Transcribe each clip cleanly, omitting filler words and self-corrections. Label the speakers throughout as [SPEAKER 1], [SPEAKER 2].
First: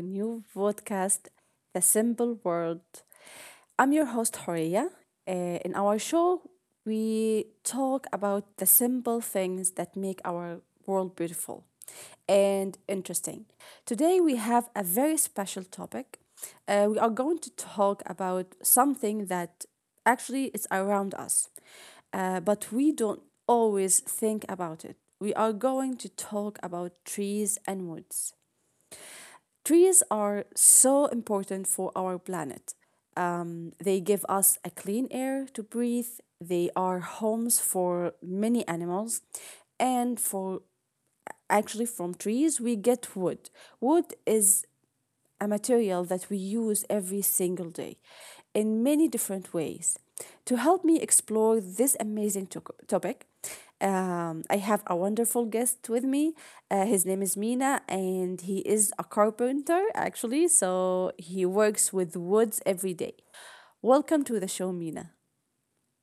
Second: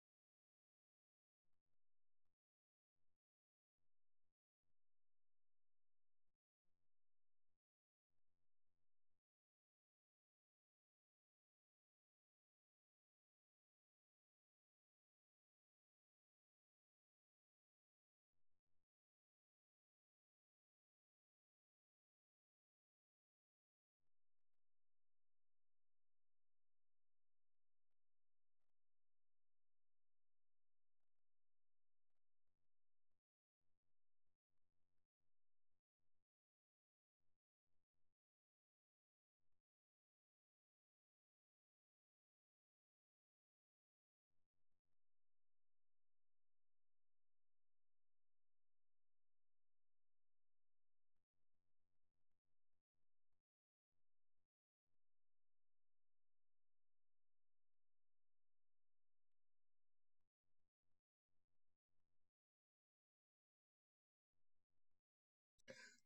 [SPEAKER 1] new podcast, The Simple World. I'm your host, Horia. Uh, in our show, we talk about the simple things that make our world beautiful and interesting. Today, we have a very special topic. We are going to talk about something that it's around us, but we don't always think about it. We are going to talk about trees and woods. Trees are so important for our planet. They give us a clean air to breathe, they are homes for many animals, and for actually from trees we get wood. Wood is a material that we use every single day in many different ways. To help me explore this amazing topic, I have a wonderful guest with me. His name is Mina, and he is a carpenter actually, so he works with woods every day. Welcome to the show, Mina.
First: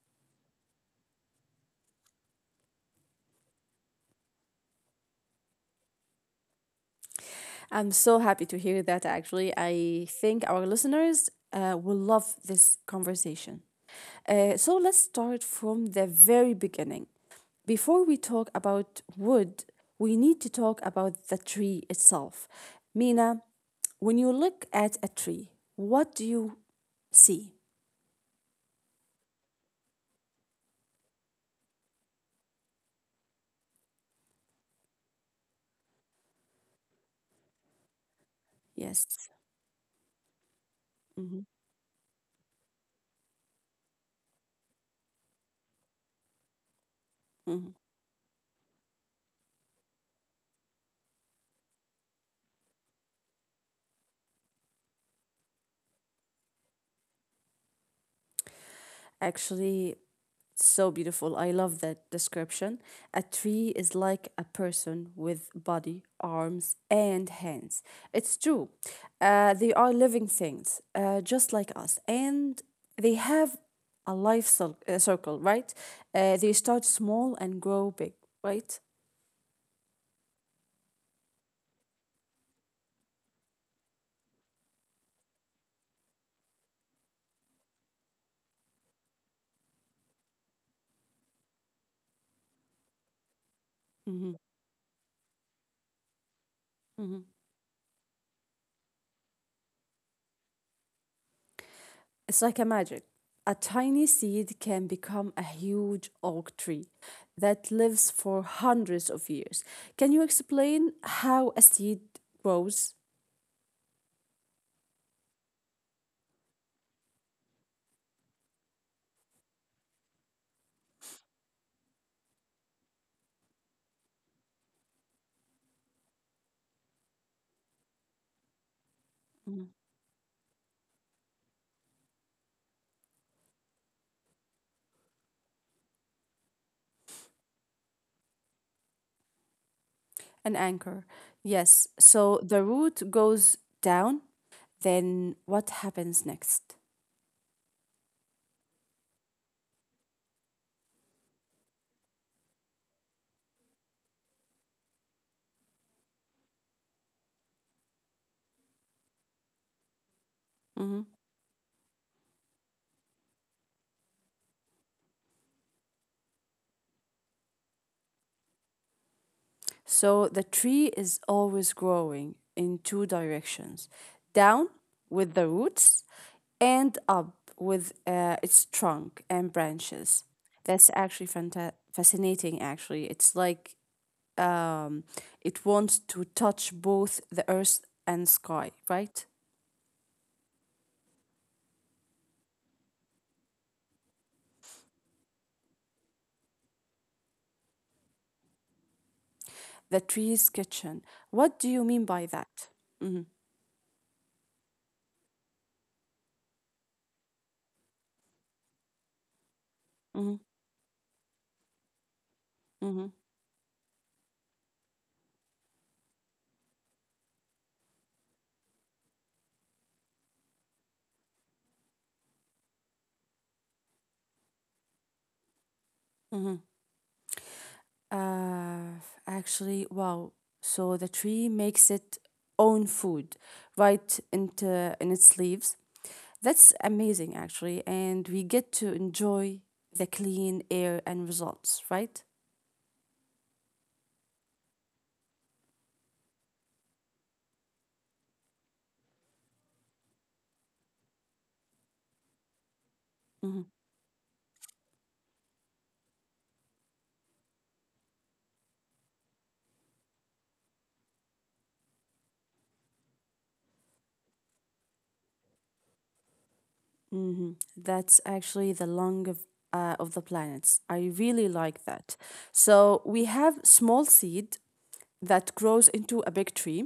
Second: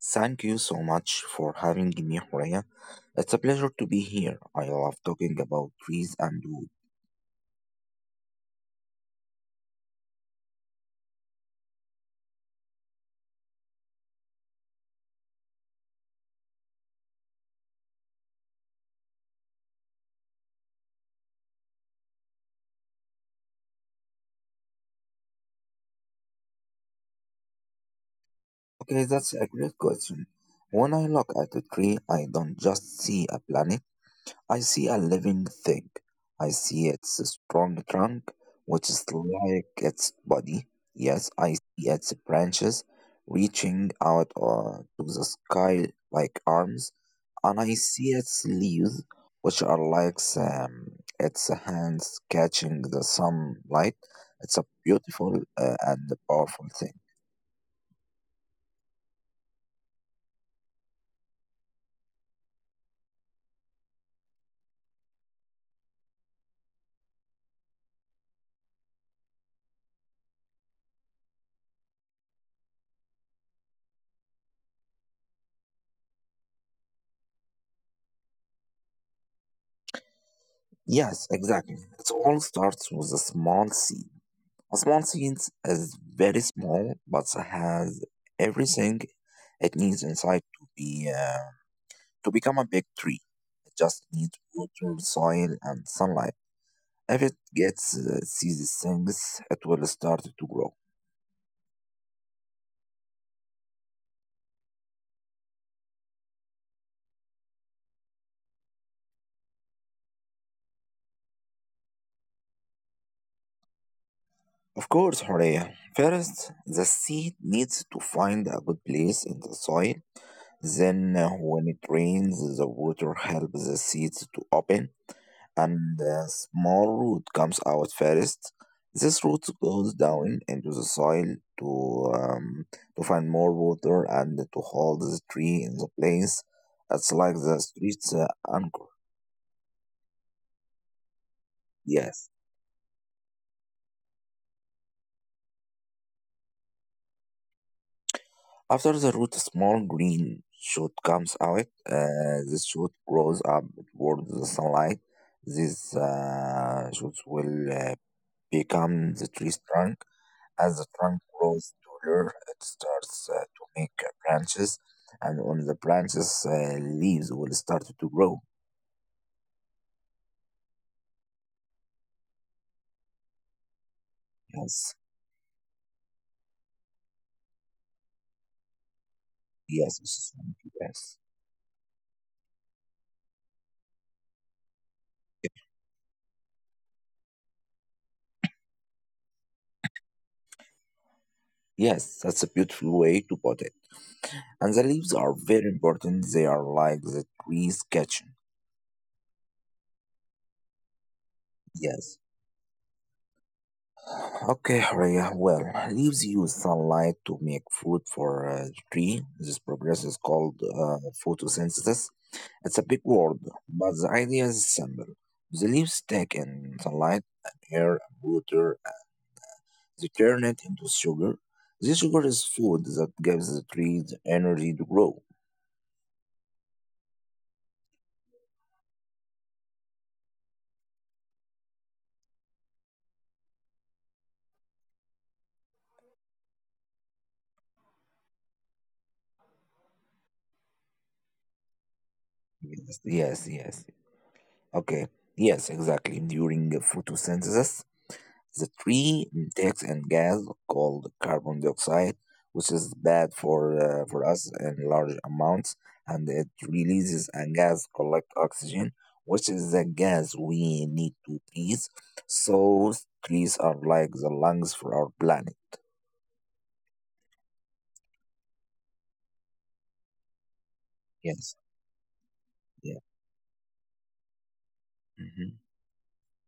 [SPEAKER 2] Thank you so much for having me, Horea. It's a pleasure to be here. I love talking about trees and wood.
[SPEAKER 1] I'm so happy to hear that actually. I think our listeners will love this conversation. So let's start from the very beginning. Before we talk about wood, we need to talk about the tree itself. Mina, when you look at a tree, what do you see?
[SPEAKER 2] Okay, that's a great question. When I look at a tree, I don't just see a planet. I see a living thing. I see its strong trunk, which is
[SPEAKER 1] Yes.
[SPEAKER 2] like its body. Yes,
[SPEAKER 1] hmm
[SPEAKER 2] I see its branches reaching out to the sky like arms. And I see its leaves, which are like its hands catching the sunlight. It's a beautiful and powerful thing.
[SPEAKER 1] Actually, so beautiful. I love that description. A tree is like a person with body, arms, and hands. It's true. They are living things, just like us, and they have a life circle, right? They start small and grow big, right?
[SPEAKER 2] Yes, exactly. It all starts with a small seed. A small seed is very small, but has everything it needs inside to become a big tree. It just
[SPEAKER 1] Mm-hmm.
[SPEAKER 2] needs water, soil, and sunlight.
[SPEAKER 1] Mm-hmm.
[SPEAKER 2] If it gets these things, it will start to grow.
[SPEAKER 1] It's like a magic. A tiny seed can become a huge oak tree that lives for hundreds of years. Can you explain how a seed grows?
[SPEAKER 2] Of course, Horea. First, the seed needs to find a good place in the soil. Then, when it rains, the water helps the seeds to open, and a small root comes out first. This root goes down into the soil to um, to find more water and to hold the tree in the place. It's like the street's anchor.
[SPEAKER 1] An anchor. Yes. So
[SPEAKER 2] Yes.
[SPEAKER 1] the root goes down, then what happens next?
[SPEAKER 2] After the root, a small green shoot comes out. This shoot grows up towards the sunlight. These shoots will become the tree's trunk. As
[SPEAKER 1] Mm-hmm.
[SPEAKER 2] the trunk grows taller, it starts to make branches, and on the branches, leaves will start to grow.
[SPEAKER 1] So the tree is always growing in two directions, down
[SPEAKER 2] Yes,
[SPEAKER 1] with the roots and up with its trunk and branches.
[SPEAKER 2] yes, Mrs.
[SPEAKER 1] That's
[SPEAKER 2] Monkey,
[SPEAKER 1] actually
[SPEAKER 2] yes.
[SPEAKER 1] fascinating, actually. It's like um, it wants to touch both the earth and sky, right?
[SPEAKER 2] Yes, that's a beautiful way to put it. And the leaves are very important. They are like the tree's kitchen.
[SPEAKER 1] The tree's kitchen. What do you mean by
[SPEAKER 2] Yes.
[SPEAKER 1] that? Mm-hmm,
[SPEAKER 2] Okay, Rhea. Well, leaves use sunlight to make food for a tree. This process
[SPEAKER 1] mm-hmm,
[SPEAKER 2] is called photosynthesis. It's
[SPEAKER 1] mm-hmm,
[SPEAKER 2] a big word, but the idea is simple. The leaves take in sunlight and air and water. And They turn it into sugar. This sugar is food that gives the tree the energy to grow.
[SPEAKER 1] mm-hmm. Uh, actually, wow. So the tree makes its own food right into in its leaves. That's amazing, actually, and we get to enjoy the clean air and results, right?
[SPEAKER 2] Yes, yes, yes. Okay. Yes, exactly. During photosynthesis, the tree takes in gas called carbon dioxide, which is
[SPEAKER 1] hmm
[SPEAKER 2] bad for us in large amounts, and it releases a gas called oxygen, which is the gas we need to breathe. So trees are like the lungs for our planet.
[SPEAKER 1] hmm That's actually the lung of the planets. I really like
[SPEAKER 2] Yes.
[SPEAKER 1] that. So we
[SPEAKER 2] Yeah.
[SPEAKER 1] have small seed that
[SPEAKER 2] Mm-hmm.
[SPEAKER 1] grows into a big tree.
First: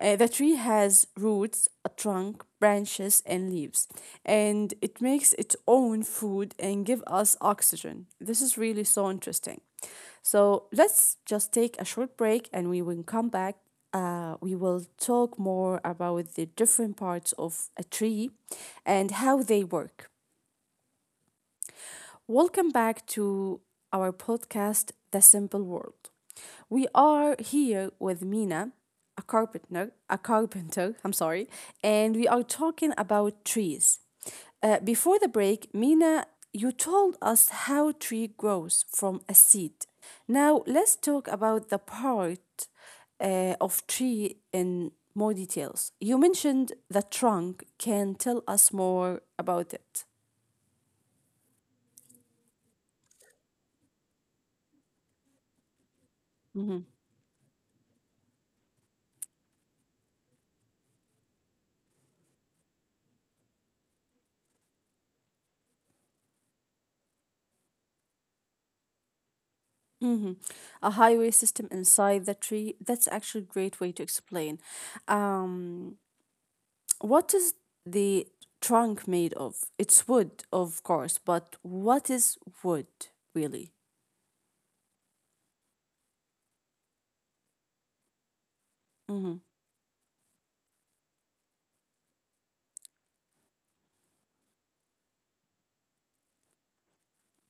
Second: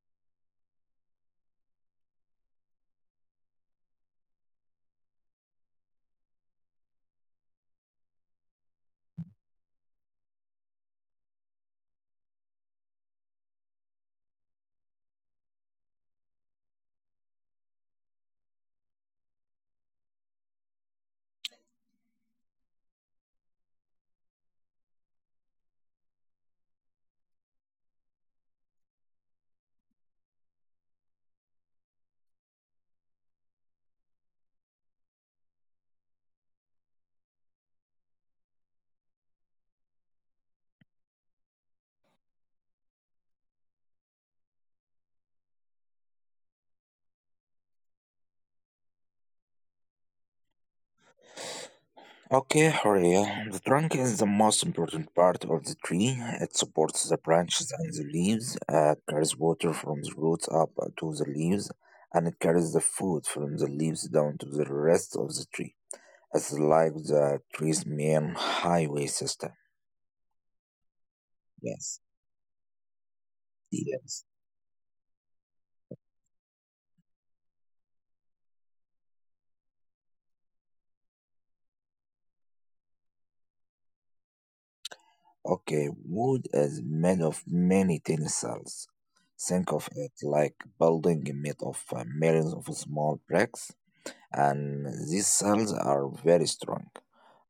[SPEAKER 1] The tree has roots, a trunk, branches, and leaves, and it makes its own food and give us oxygen. This is really so interesting. So let's just take a short break, and we will come back. We will talk more about the different parts of a tree and how they work. Welcome back to our podcast, The Simple World. We are here with Mina, a carpenter, I'm sorry, and we are talking about trees. Before the break, Mina, you told us how tree grows from a seed. Now let's talk about the part of tree in more details. You mentioned the trunk. Can tell us more about it.
[SPEAKER 2] Okay, Horia, the trunk is the most important part of the tree. It supports the branches and the leaves, carries water from the roots up to the leaves, and it carries the food from the leaves down to the rest of the tree. It's like the tree's main highway system.
[SPEAKER 1] Mm-hmm. A highway system
[SPEAKER 2] Yes,
[SPEAKER 1] inside the tree. That's actually a great way to
[SPEAKER 2] yes.
[SPEAKER 1] explain. Um, what is the trunk made of? It's wood, of course, but what is wood really?
[SPEAKER 2] Okay, wood is made of many tiny cells.
[SPEAKER 1] Mm-hmm.
[SPEAKER 2] Think of it like building made of millions of small bricks, and these cells are very strong.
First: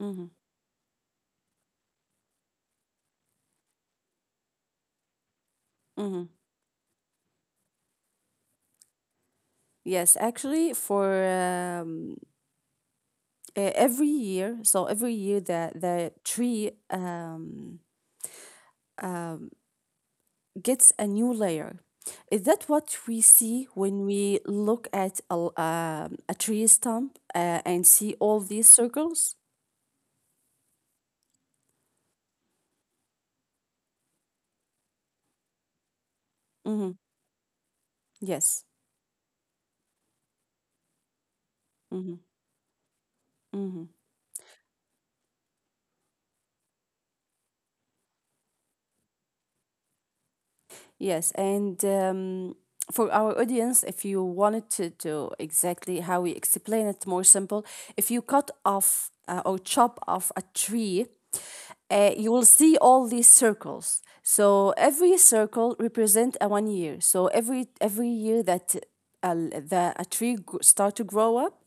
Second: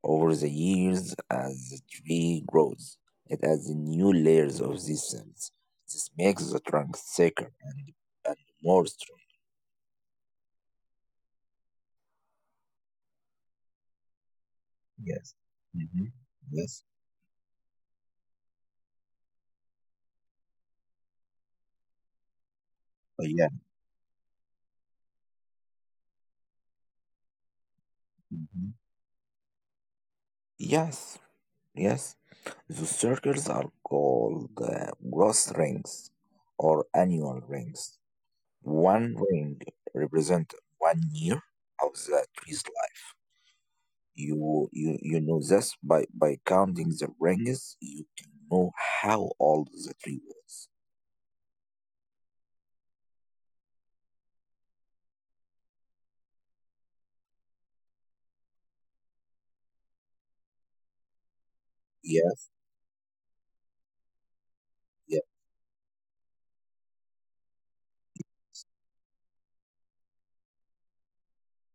[SPEAKER 1] Mm-hmm.
[SPEAKER 2] Over the years, as the tree grows, it adds new layers of these cells. This
[SPEAKER 1] Mm-hmm.
[SPEAKER 2] makes the trunk thicker and more strong.
[SPEAKER 1] Yes, actually, for every year, so every
[SPEAKER 2] Yes.
[SPEAKER 1] year the
[SPEAKER 2] Hmm.
[SPEAKER 1] the tree
[SPEAKER 2] Yes.
[SPEAKER 1] gets a new layer. Is that what we
[SPEAKER 2] Oh, yeah.
[SPEAKER 1] see when we look at a tree stump and see all these
[SPEAKER 2] Mhm.
[SPEAKER 1] circles?
[SPEAKER 2] Yes. Yes. The circles are called growth rings or
[SPEAKER 1] hmm
[SPEAKER 2] annual rings.
[SPEAKER 1] Yes.
[SPEAKER 2] One ring represents 1 year of
[SPEAKER 1] hmm
[SPEAKER 2] the tree's.
[SPEAKER 1] hmm
[SPEAKER 2] You know this by counting the rings, you can know how old the tree was.
[SPEAKER 1] Yes, and for our audience, if you wanted to do exactly how we explain it more simple, if you cut off or chop off a tree, you
[SPEAKER 2] Yes,
[SPEAKER 1] will see all these circles. So
[SPEAKER 2] yeah,
[SPEAKER 1] every circle represent a 1 year. So every year that a tree start to grow up,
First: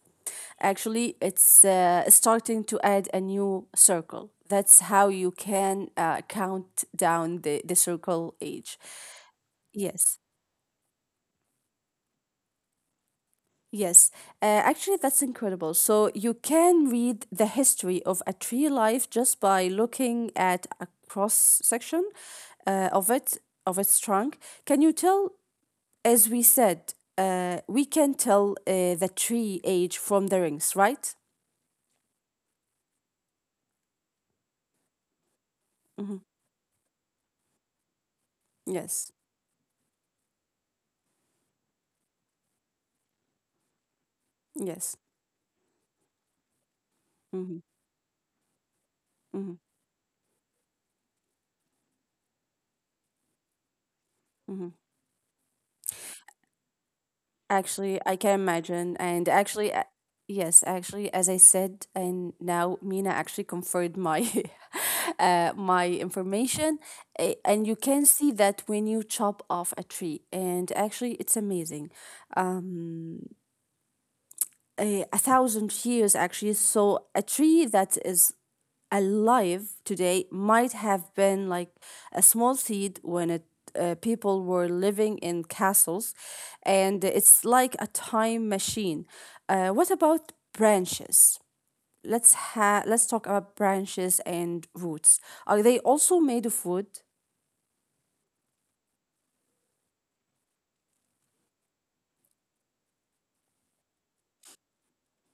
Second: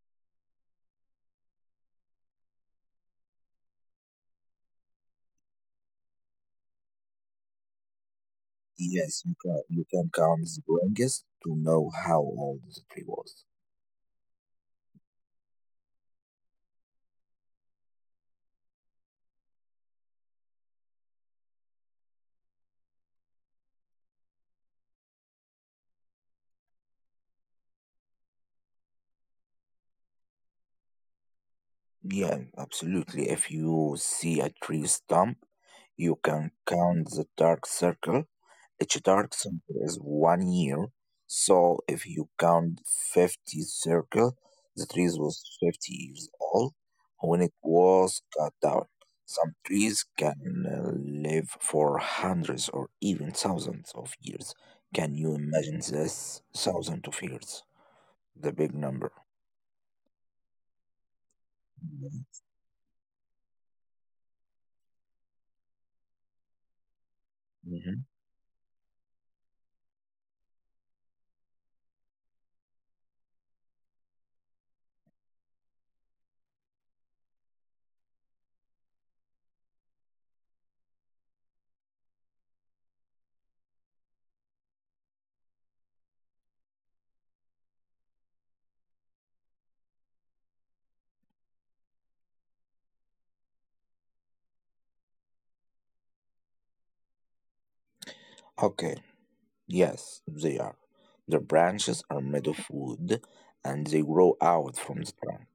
[SPEAKER 1] actually it's starting to add a new circle. That's how you can count down the circle age.
[SPEAKER 2] yes, you can
[SPEAKER 1] Yes,
[SPEAKER 2] count the rings to know how old the tree was.
[SPEAKER 1] yes. Actually, that's incredible. So you can read the history of a tree life just by looking at a cross section of it, of its trunk. Can you tell, as we said, we can tell the tree age from the rings, right?
[SPEAKER 2] Yeah, absolutely. If you see a tree stump, you
[SPEAKER 1] Mm-hmm.
[SPEAKER 2] can count the dark circle. Each
[SPEAKER 1] Yes,
[SPEAKER 2] dark circle is 1 year, so if you count 50 circle, the
[SPEAKER 1] yes.
[SPEAKER 2] tree was 50 years old when it
[SPEAKER 1] Mm-hmm.
[SPEAKER 2] was cut down. Some
[SPEAKER 1] Mm-hmm.
[SPEAKER 2] trees can live for hundreds or even thousands of years.
[SPEAKER 1] Mm-hmm.
[SPEAKER 2] Can you imagine this? Thousands of years,
[SPEAKER 1] Actually, I can
[SPEAKER 2] the big
[SPEAKER 1] imagine.
[SPEAKER 2] number.
[SPEAKER 1] And actually, yes, actually, as I said,
[SPEAKER 2] Mhm.
[SPEAKER 1] and now Mina actually confirmed my my information. And you
[SPEAKER 2] Mhm.
[SPEAKER 1] can see that when you chop off a tree, and actually, it's amazing. Um, a thousand years actually. So a tree that is alive today might have been like a small seed when it people were living in castles, and it's like a time machine. What about branches? Let's talk about branches and roots. Are they also made of wood?
[SPEAKER 2] Okay, yes, they are. Their branches are made of wood and they grow out from the trunk,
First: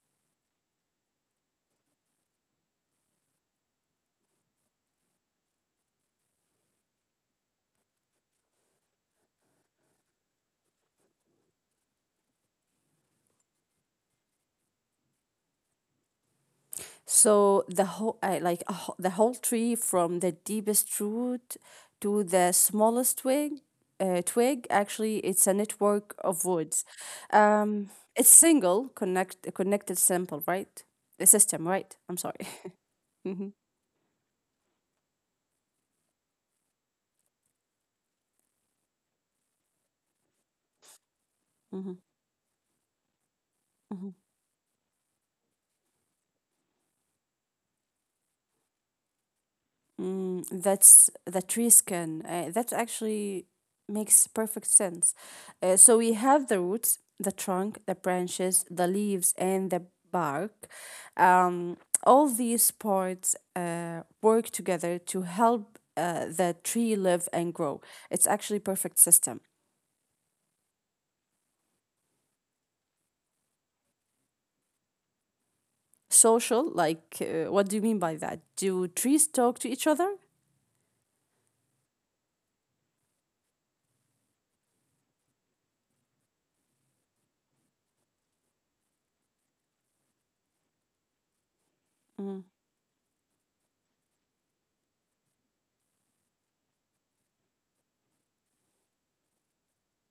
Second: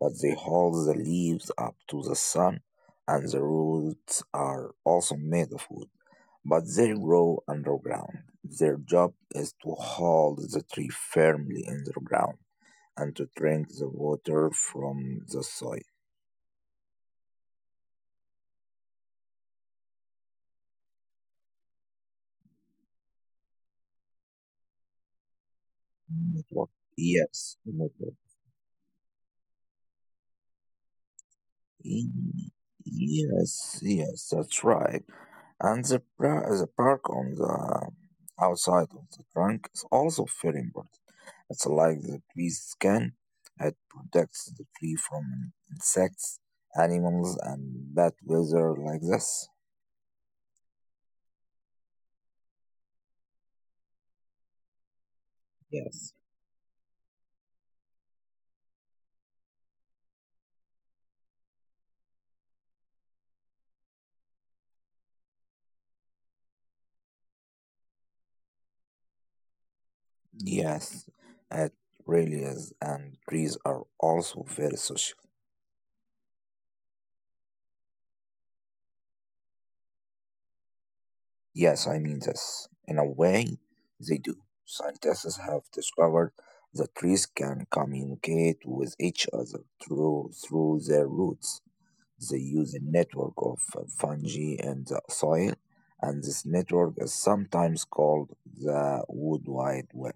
[SPEAKER 2] but they hold the leaves up to the sun, and the roots are also made of wood, but they grow underground. Their job is to hold the tree firmly in the ground and to drink the water from the soil.
[SPEAKER 1] So the whole, the whole tree, from the deepest root to the smallest twig, actually, it's a network of
[SPEAKER 2] Network.
[SPEAKER 1] woods.
[SPEAKER 2] Yes.
[SPEAKER 1] Um, it's single connected simple, right? The system, right? I'm
[SPEAKER 2] Y-
[SPEAKER 1] sorry. hmm
[SPEAKER 2] Yes, yes, that's right. And the, the park on the outside of the trunk is also very important. It's
[SPEAKER 1] hmm
[SPEAKER 2] like the tree's skin. It protects the tree from insects, animals, and bad weather like this.
[SPEAKER 1] Mm, that's that tree skin. That actually makes perfect sense. So we
[SPEAKER 2] Yes.
[SPEAKER 1] have the roots, the trunk, the branches, the leaves, and the bark. Um, all these parts work together to help the tree live and grow. It's actually perfect system.
[SPEAKER 2] Yes, it really is. And trees are also very social.
[SPEAKER 1] Social, like, what do you mean by that? Do trees talk to each other?
[SPEAKER 2] Yes, I mean this. In a way, they do. Scientists have discovered that trees can communicate with each other through their roots. They
[SPEAKER 1] Mm.
[SPEAKER 2] use a network of fungi and the soil, and this network is sometimes called the wood wide web.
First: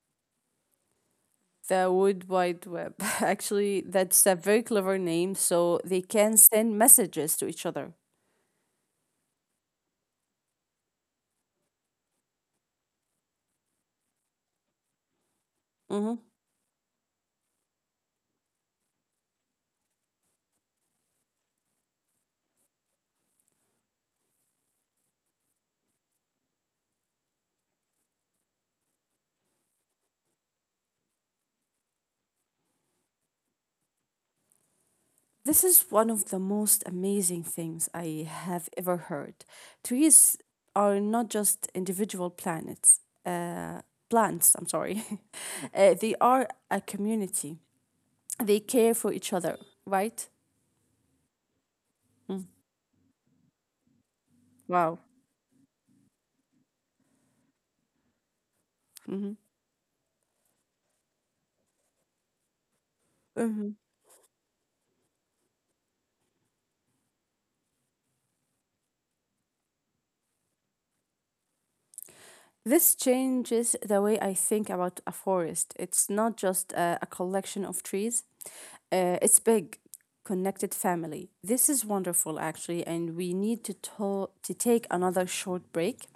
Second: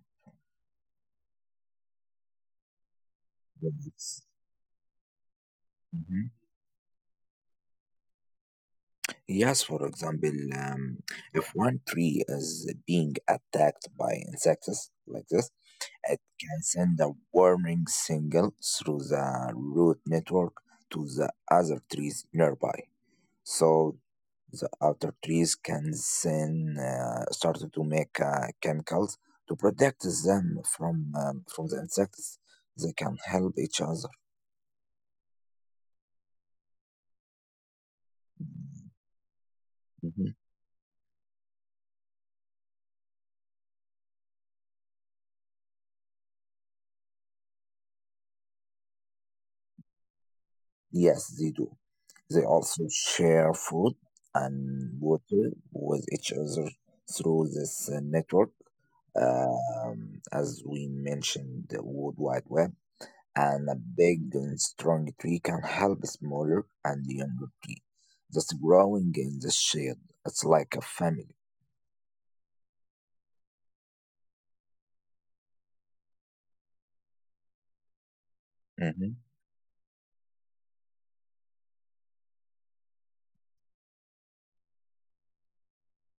[SPEAKER 1] The Wood Wide Web. Actually,
[SPEAKER 2] Yes.
[SPEAKER 1] that's a very clever name, so they
[SPEAKER 2] Mhm.
[SPEAKER 1] can send messages to each other.
[SPEAKER 2] Yes, for example, um, if one tree is being attacked by insects like this,
[SPEAKER 1] hmm
[SPEAKER 2] it can send a warning signal through the root network to the other trees nearby. So the other trees can then start to make chemicals to protect them from the insects. They can help each other.
[SPEAKER 1] This is one of the most amazing things I have ever heard.
[SPEAKER 2] Mhm.
[SPEAKER 1] Trees are not just individual planets, uh, plants, I'm sorry. They are a community. They care for each other, right?
[SPEAKER 2] Yes, they do. They
[SPEAKER 1] Mm.
[SPEAKER 2] also share food and
[SPEAKER 1] Wow.
[SPEAKER 2] water with each other through this network, as we mentioned, the World Wide Web. And
[SPEAKER 1] Mm-hmm.
[SPEAKER 2] a big and strong tree can help smaller and younger tree that's growing in the shade. It's like a family.
[SPEAKER 1] This changes the way I think about a forest. It's not just a collection of trees,
[SPEAKER 2] Mhm.
[SPEAKER 1] it's big, connected family. This is wonderful, actually, and we need to take another short break.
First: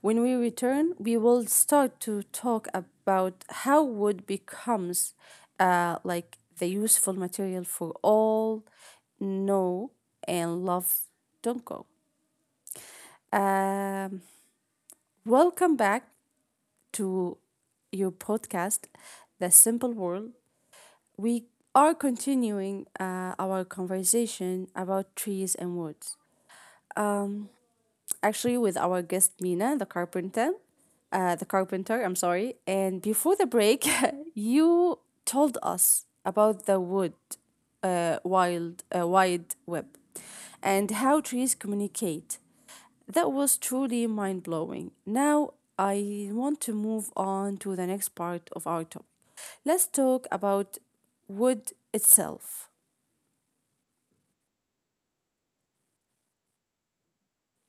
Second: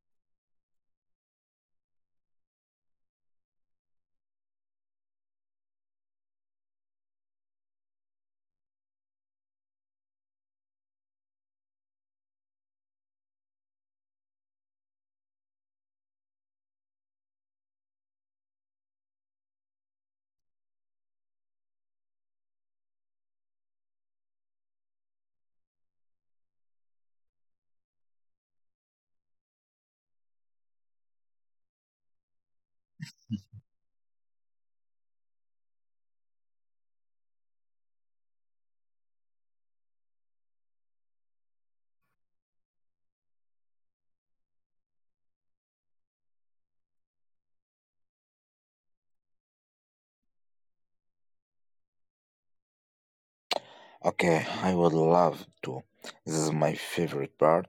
[SPEAKER 1] When we return, we will start to talk about how wood becomes like the useful material for all know and love. Don't go. Um, welcome back to your podcast, The Simple World. We are continuing our conversation about trees and woods actually with our guest Mina, the carpenter. The carpenter, I'm sorry. And before the break, you told us about the wood, wide web, and how trees communicate. That was truly mind blowing. Now I want to move on to the next part of our topic. Let's talk about wood itself.
[SPEAKER 2] Okay, I would love to. This is my favorite part.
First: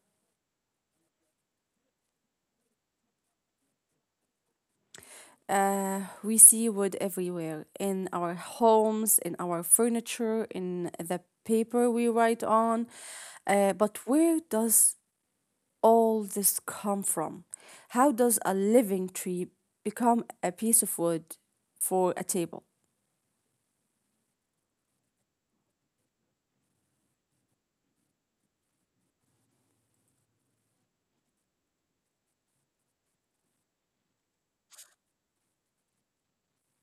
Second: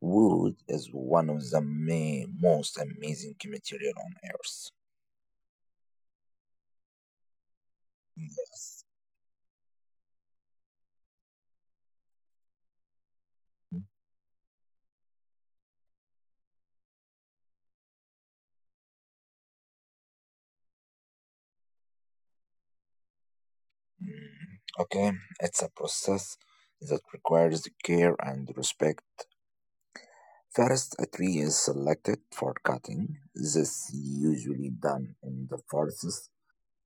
[SPEAKER 2] Wood is one of the most amazing material on earth.
[SPEAKER 1] We see wood everywhere in our
[SPEAKER 2] Yes.
[SPEAKER 1] homes, in our furniture, in the paper we write on. Uh,
[SPEAKER 2] Mm.
[SPEAKER 1] but where does all this come from? How does a living tree become a piece of wood for a table?
[SPEAKER 2] Okay, it's a process that requires care and respect. First, a tree is selected for cutting. This usually done in the forests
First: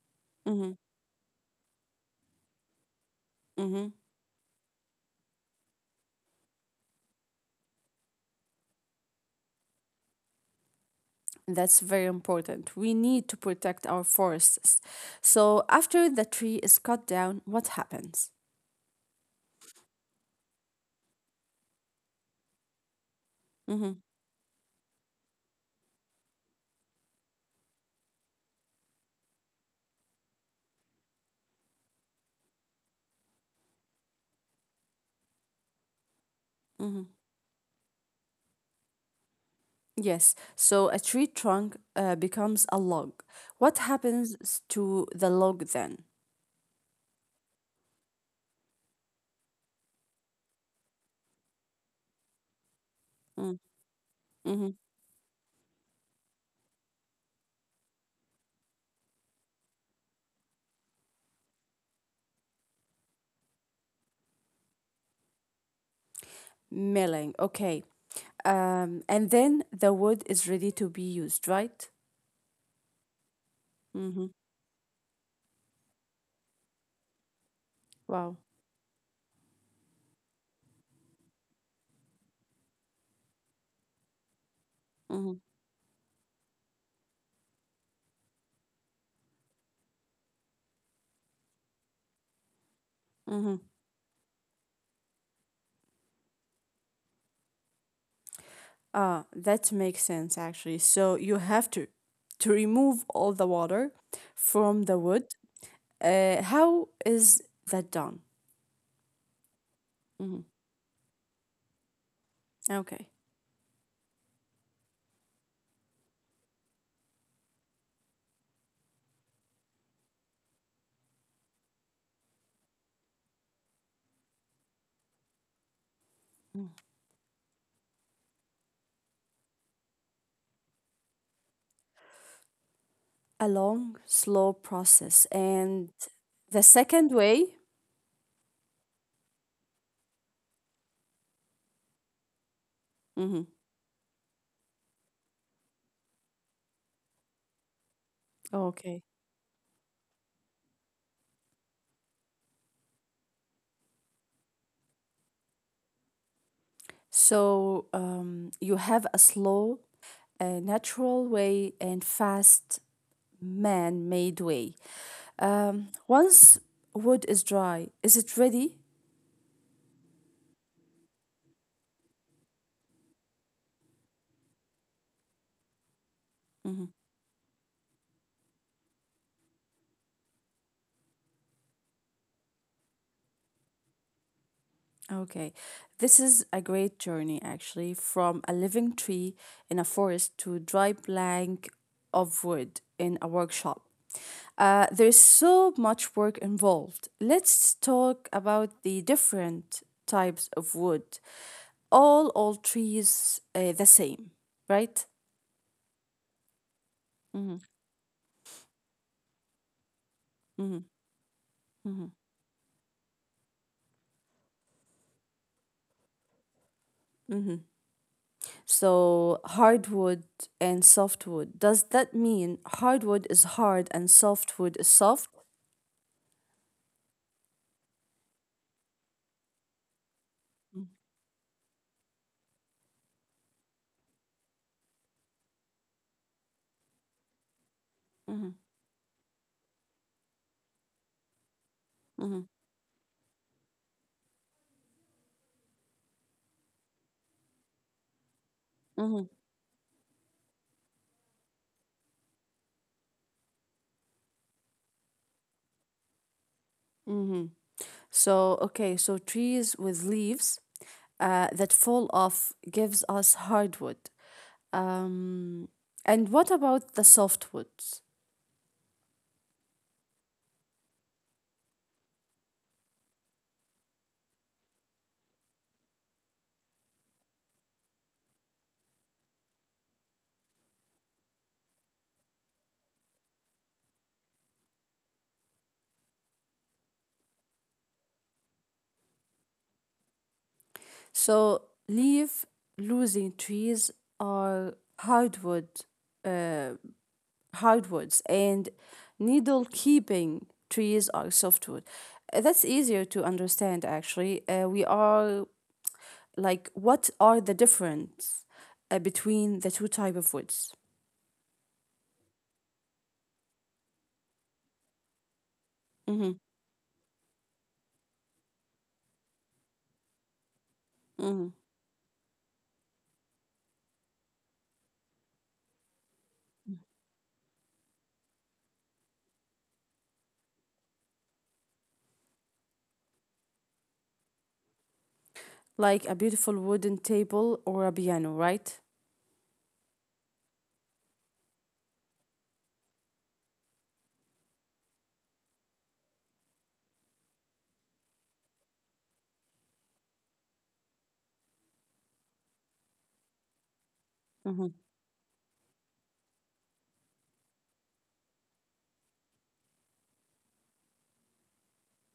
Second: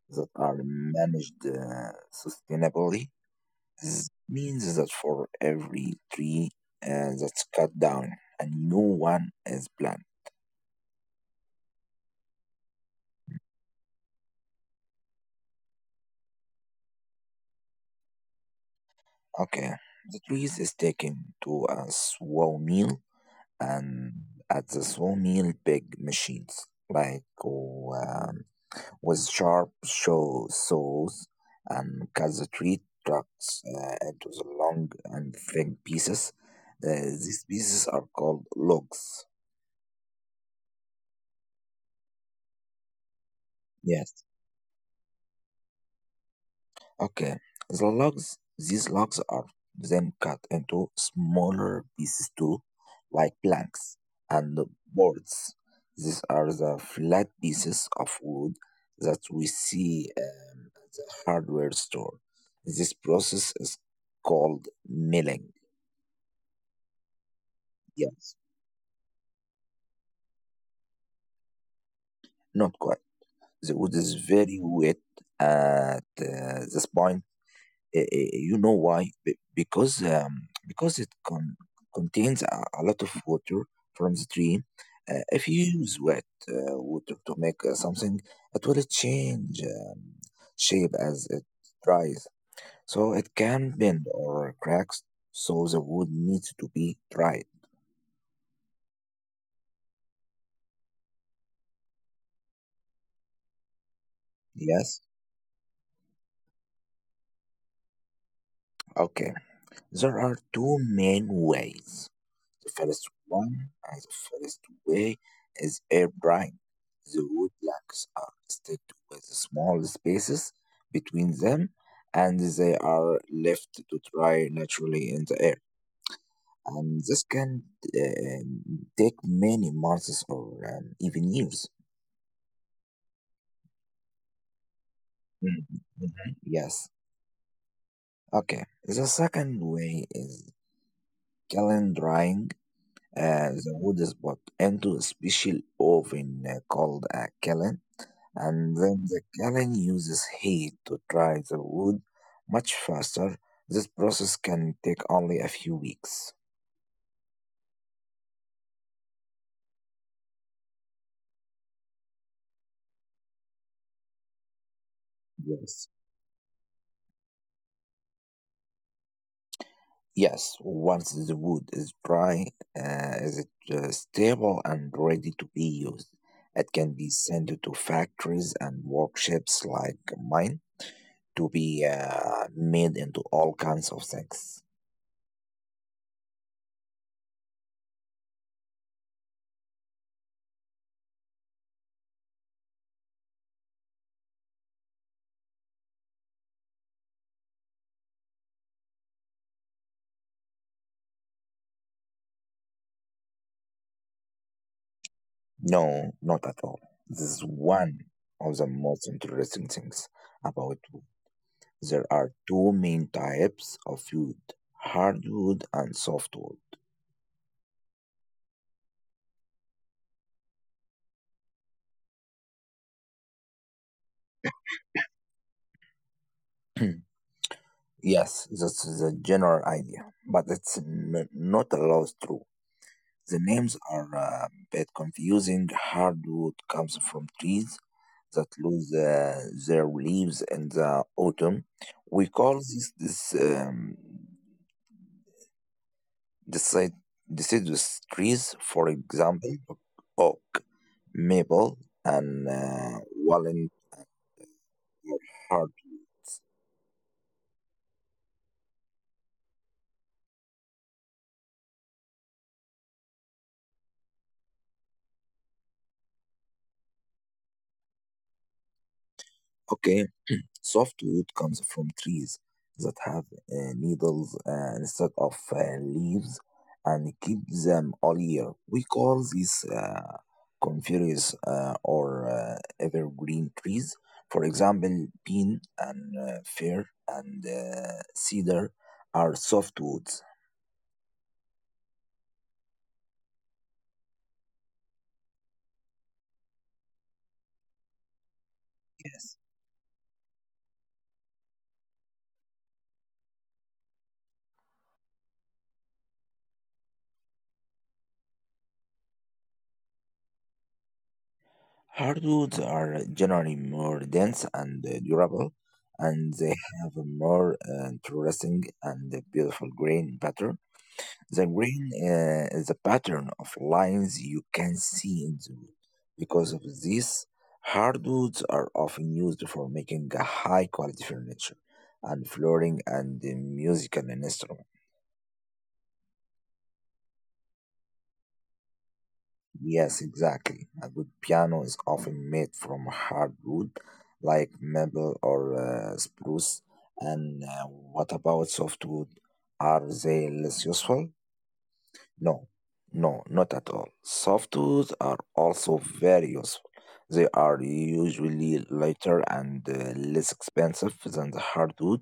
[SPEAKER 2] that are
[SPEAKER 1] hmm
[SPEAKER 2] managed sustainably.
[SPEAKER 1] hmm
[SPEAKER 2] This means that for every tree that's cut down, a new one is planted.
[SPEAKER 1] That's very important. We need to protect our forests. So, after the tree is cut down, what happens?
[SPEAKER 2] Okay, the trees is taken to a sawmill,
[SPEAKER 1] hmm
[SPEAKER 2] and at the sawmill big machines like with sharp show saws and cut the tree trunks into the long and thin pieces. Uh,
[SPEAKER 1] hmm
[SPEAKER 2] these pieces are called logs.
[SPEAKER 1] Yes, so a tree trunk becomes a log. What
[SPEAKER 2] Yes.
[SPEAKER 1] happens to the log then?
[SPEAKER 2] Okay, the logs, these logs are then cut into smaller pieces too, like
[SPEAKER 1] Mm,
[SPEAKER 2] planks and
[SPEAKER 1] mhm.
[SPEAKER 2] boards. These are the flat pieces of wood that we see at the hardware store. This process is called milling.
[SPEAKER 1] Milling, okay.
[SPEAKER 2] Yes,
[SPEAKER 1] And then the wood is ready to be used, right?
[SPEAKER 2] not quite. The wood
[SPEAKER 1] Mm-hmm.
[SPEAKER 2] is very wet at this point.
[SPEAKER 1] Wow.
[SPEAKER 2] You know why? Because it contains a lot of water from the tree.
[SPEAKER 1] Mm-hmm.
[SPEAKER 2] If you use wet water to make something, it will change shape as it dries. So it
[SPEAKER 1] Mm-hmm.
[SPEAKER 2] can bend or cracks. So the wood needs to be dried.
[SPEAKER 1] Ah, that makes sense actually. So you have to remove all the water from the
[SPEAKER 2] Yes.
[SPEAKER 1] wood. How is that done?
[SPEAKER 2] Okay.
[SPEAKER 1] Mm-hmm.
[SPEAKER 2] There are two main ways. The
[SPEAKER 1] Okay.
[SPEAKER 2] first one, uh, the first way is air drying. The woodblocks are stacked with small spaces between them, and they are left to dry naturally in the air. And this can take many months or even years.
[SPEAKER 1] A long, slow process.
[SPEAKER 2] Mhm,
[SPEAKER 1] And
[SPEAKER 2] mhm,
[SPEAKER 1] the
[SPEAKER 2] yes.
[SPEAKER 1] second way?
[SPEAKER 2] Okay. The second way is kiln drying.
[SPEAKER 1] Mm-hmm.
[SPEAKER 2] The wood is put into a special oven called a kiln. And
[SPEAKER 1] Okay.
[SPEAKER 2] then the killing uses heat to dry the wood much faster. This process can take only a few weeks.
[SPEAKER 1] So you have a slow, natural way and fast man made way. Um,
[SPEAKER 2] Yes.
[SPEAKER 1] once wood is dry, is it ready?
[SPEAKER 2] Yes, once the wood is dry, is it stable and ready to be used? It can be sent to factories and workshops like mine to be made into all kinds of things.
[SPEAKER 1] Okay, this is a great journey actually, from a living tree in a forest to dry plank of wood in a workshop. There's so much work involved. Let's talk about the different types of wood. All trees the same, right?
[SPEAKER 2] No, not at all. This is
[SPEAKER 1] Mm-hmm,
[SPEAKER 2] one of the most interesting things
[SPEAKER 1] mm-hmm,
[SPEAKER 2] about.
[SPEAKER 1] mm-hmm,
[SPEAKER 2] There are two main types of wood, hardwood and softwood.
[SPEAKER 1] mm-hmm. So hardwood and softwood. Does that mean hardwood is hard and softwood is soft?
[SPEAKER 2] Yes, that's the general idea, but not always true. The names are a bit confusing. Hardwood comes from trees that
[SPEAKER 1] Mm-hmm.
[SPEAKER 2] lose their leaves in the autumn. We
[SPEAKER 1] Mhm,
[SPEAKER 2] call this decid- deciduous trees, for
[SPEAKER 1] mhm,
[SPEAKER 2] example, oak, maple, and walnut are hardwoods.
[SPEAKER 1] mhm. So, okay, so trees with leaves that fall off gives us hardwood. Um, and what about the softwoods?
[SPEAKER 2] Okay, softwood comes from trees that have needles instead of leaves and keep them all year. We call these coniferous or evergreen trees. For example, pine and fir and cedar are softwoods.
[SPEAKER 1] So, leaf losing trees are hardwood, hardwoods, and
[SPEAKER 2] Yes.
[SPEAKER 1] needle keeping trees are softwood. That's easier to understand, actually. We are like, what are the difference between the two type of woods?
[SPEAKER 2] Hardwoods are generally more dense and durable,
[SPEAKER 1] Mm-hmm.
[SPEAKER 2] and they have a more interesting and beautiful grain pattern.
[SPEAKER 1] Mm-hmm.
[SPEAKER 2] The green is the pattern of lines you can see in the wood. Because of this, hardwoods are often used for making high quality furniture and flooring and the musical instruments.
[SPEAKER 1] Like a beautiful wooden table or a piano, right?
[SPEAKER 2] Yes, exactly. A good piano is often made from hardwood like maple or spruce. And what about softwood? Are they less useful? No, no, not at all. Soft
[SPEAKER 1] Mm-hmm.
[SPEAKER 2] tools are also very useful. They are usually lighter and less expensive than the hardwood.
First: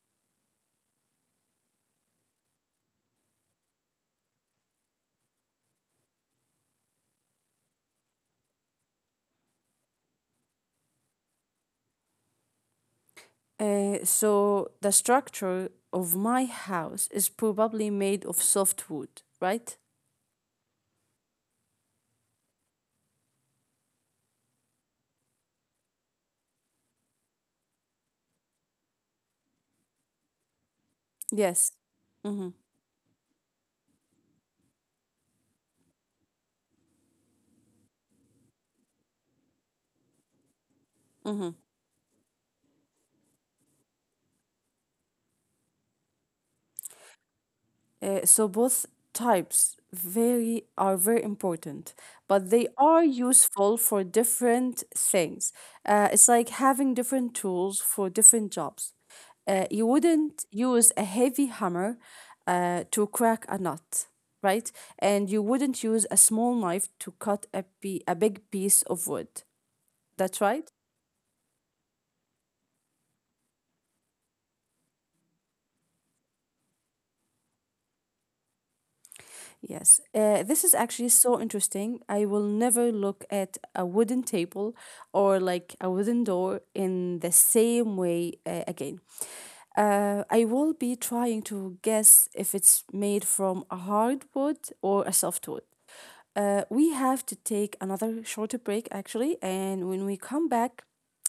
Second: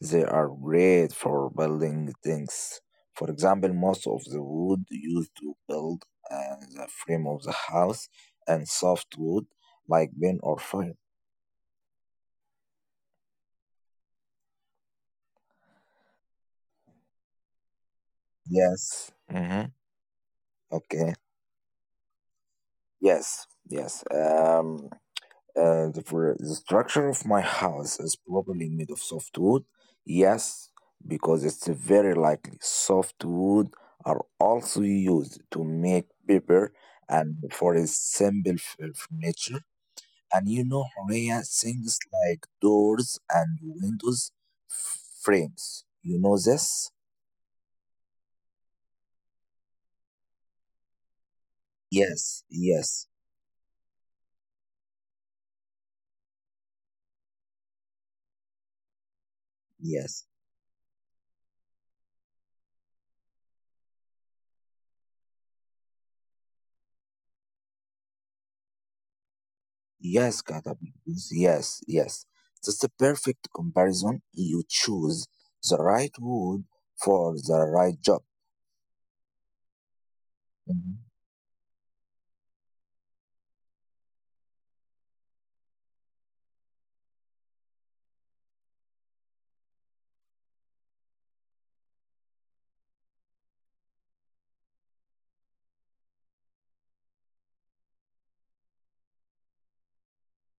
[SPEAKER 2] They are great for building things. For example, most of the wood used to build the frame of the house and soft wood, like pine or fir.
[SPEAKER 1] So the structure of my house is probably made of soft wood, right?
[SPEAKER 2] Yes. Mm-hmm. Okay. Yes. Yes. Uh, for the structure of my house is probably made of soft wood.
[SPEAKER 1] Yes.
[SPEAKER 2] Yes, because it's very likely soft wood are also used to make paper and for a simple furniture. And you know, Horea, things like doors and windows frames. You know this?
[SPEAKER 1] So both types very are very important, but they are
[SPEAKER 2] Yes,
[SPEAKER 1] useful for
[SPEAKER 2] yes,
[SPEAKER 1] different things. It's like having different tools for different jobs. You wouldn't use a
[SPEAKER 2] yes.
[SPEAKER 1] heavy hammer to crack a nut, right? And you wouldn't use a small knife to cut a big piece of wood. That's right?
[SPEAKER 2] Yes, Katabinguz. Yes, yes. That's a perfect comparison. You choose the right wood for the right job.
[SPEAKER 1] Yes, this is actually so
[SPEAKER 2] Mhm.
[SPEAKER 1] interesting. I will never look at a wooden table or like a wooden door in the same way again. I will be trying to guess if it's made from a hard wood or a soft wood. We have to take another shorter break actually, and when we come back,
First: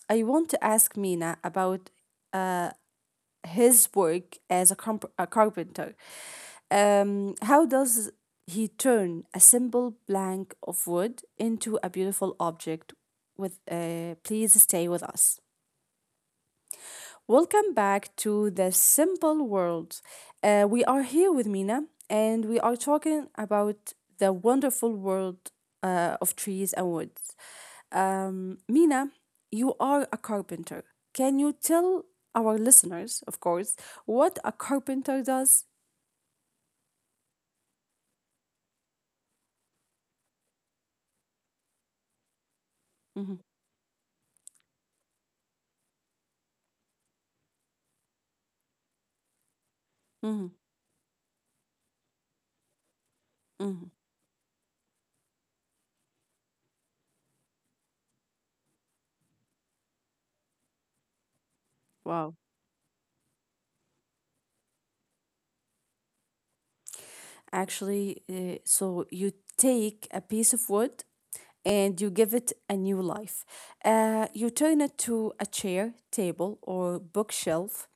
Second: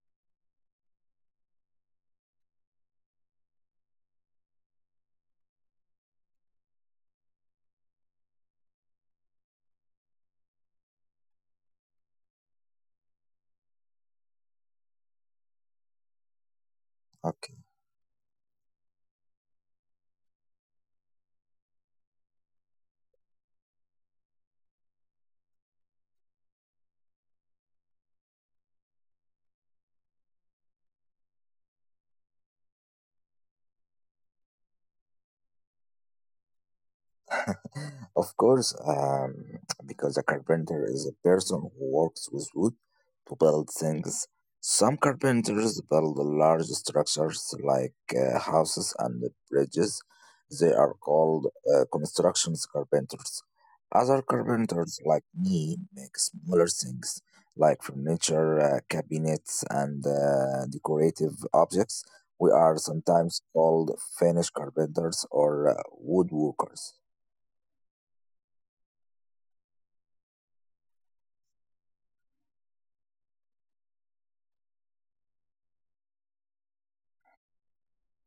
[SPEAKER 1] I want to ask Mina about uh, his work as a carpenter. How does he turn a simple plank of wood into a beautiful object? With Please stay with us.
[SPEAKER 2] Okay.
[SPEAKER 1] Welcome back to the simple world. We are here with Mina, and we are talking about the wonderful world of trees and woods. Mina, you are a carpenter. Can you tell our listeners, of course, what a carpenter does?
[SPEAKER 2] Of course, because a carpenter is a person who works with wood to
[SPEAKER 1] hmm
[SPEAKER 2] build things. Some carpenters build large structures like houses and bridges.
[SPEAKER 1] hmm
[SPEAKER 2] They are called construction carpenters. Other
[SPEAKER 1] hmm
[SPEAKER 2] carpenters, like me, make smaller things like furniture, cabinets, and decorative objects. We are
[SPEAKER 1] Wow.
[SPEAKER 2] sometimes called Finnish carpenters or woodworkers.
[SPEAKER 1] Actually, so you take a piece of wood and you give it a new life. You turn it to a chair, table, or bookshelf.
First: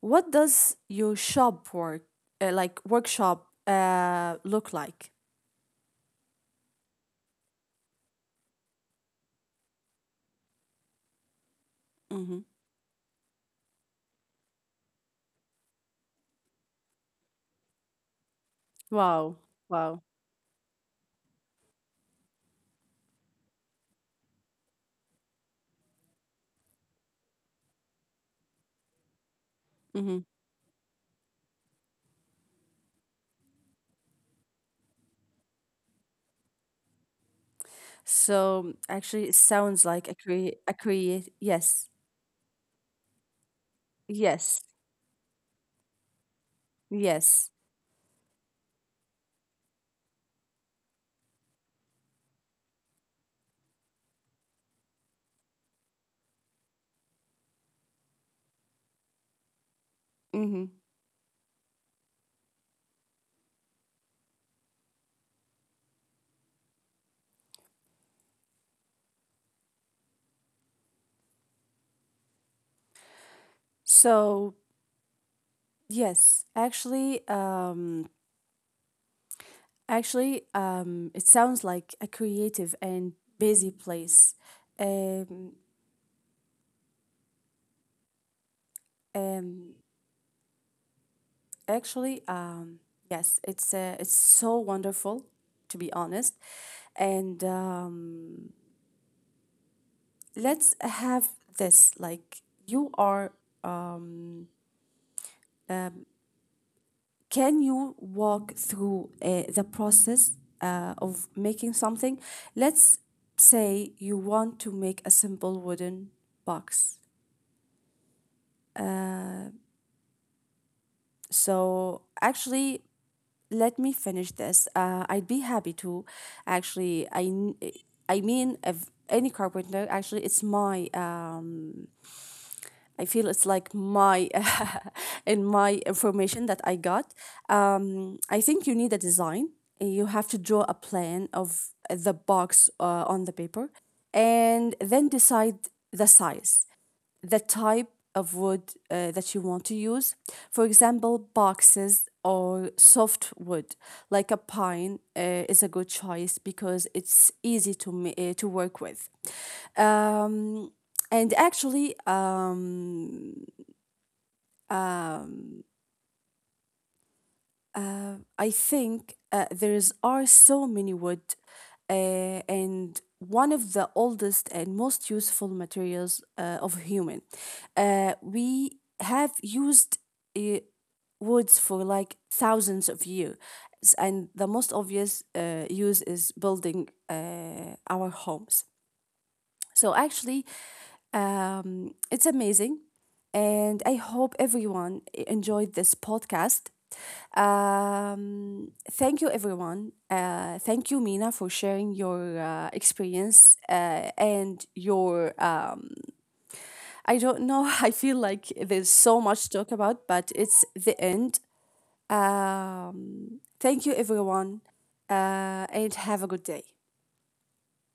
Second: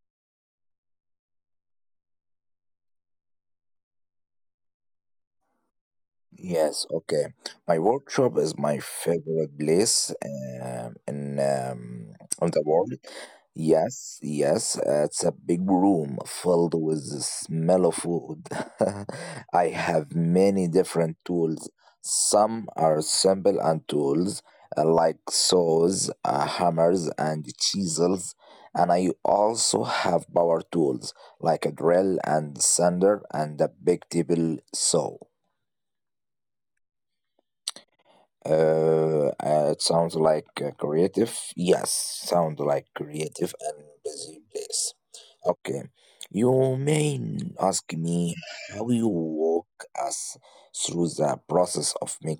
[SPEAKER 1] What does your shop work, like workshop, look like?
[SPEAKER 2] Yes, okay. My workshop is my favorite place in
[SPEAKER 1] hmm
[SPEAKER 2] in the world. Yes, yes, it's a big room filled with the smell of food.
[SPEAKER 1] Wow.
[SPEAKER 2] I
[SPEAKER 1] Wow.
[SPEAKER 2] have many different tools. Some are simple and tools like saws, hammers, and chisels. And I
[SPEAKER 1] Mhm.
[SPEAKER 2] also have power tools like a drill and sander and a big table saw.
[SPEAKER 1] So actually, it sounds like a create a
[SPEAKER 2] It sounds
[SPEAKER 1] create.
[SPEAKER 2] like
[SPEAKER 1] Yes,
[SPEAKER 2] creative. Yes, sound like
[SPEAKER 1] yes,
[SPEAKER 2] creative and busy place. Okay,
[SPEAKER 1] yes.
[SPEAKER 2] you may ask me how you walk us through the process of making.
[SPEAKER 1] Mm-hmm. So yes, actually, it sounds like a creative and busy place. Um, um, actually, um, yes, it's so wonderful, to be honest. And let's have this like you are um um, can you walk through the process of making something? Let's say you want to make a simple wooden box. Uh, so actually, let me finish this. I'd be happy to. Actually, I mean, if any carpenter. Actually, it's my I feel it's like my in my information that I got. I think you need a design. You have to draw a plan of the box on the paper, and then decide the size, the type of wood that you want to use. For example, boxes or soft wood like a pine is a good choice because it's easy to to work with. Um, and actually, um, um, I think there's are so many wood, and one of the oldest and most useful materials of human. We have used uh, woods for like thousands of years, and the most obvious use is building our homes. So actually, it's amazing. And I hope everyone enjoyed this podcast. Thank you, everyone. Thank you, Mina, for sharing your experience and your. I don't know, I feel like there's so much to talk about, but it's the end. Thank you, everyone, and have a good day.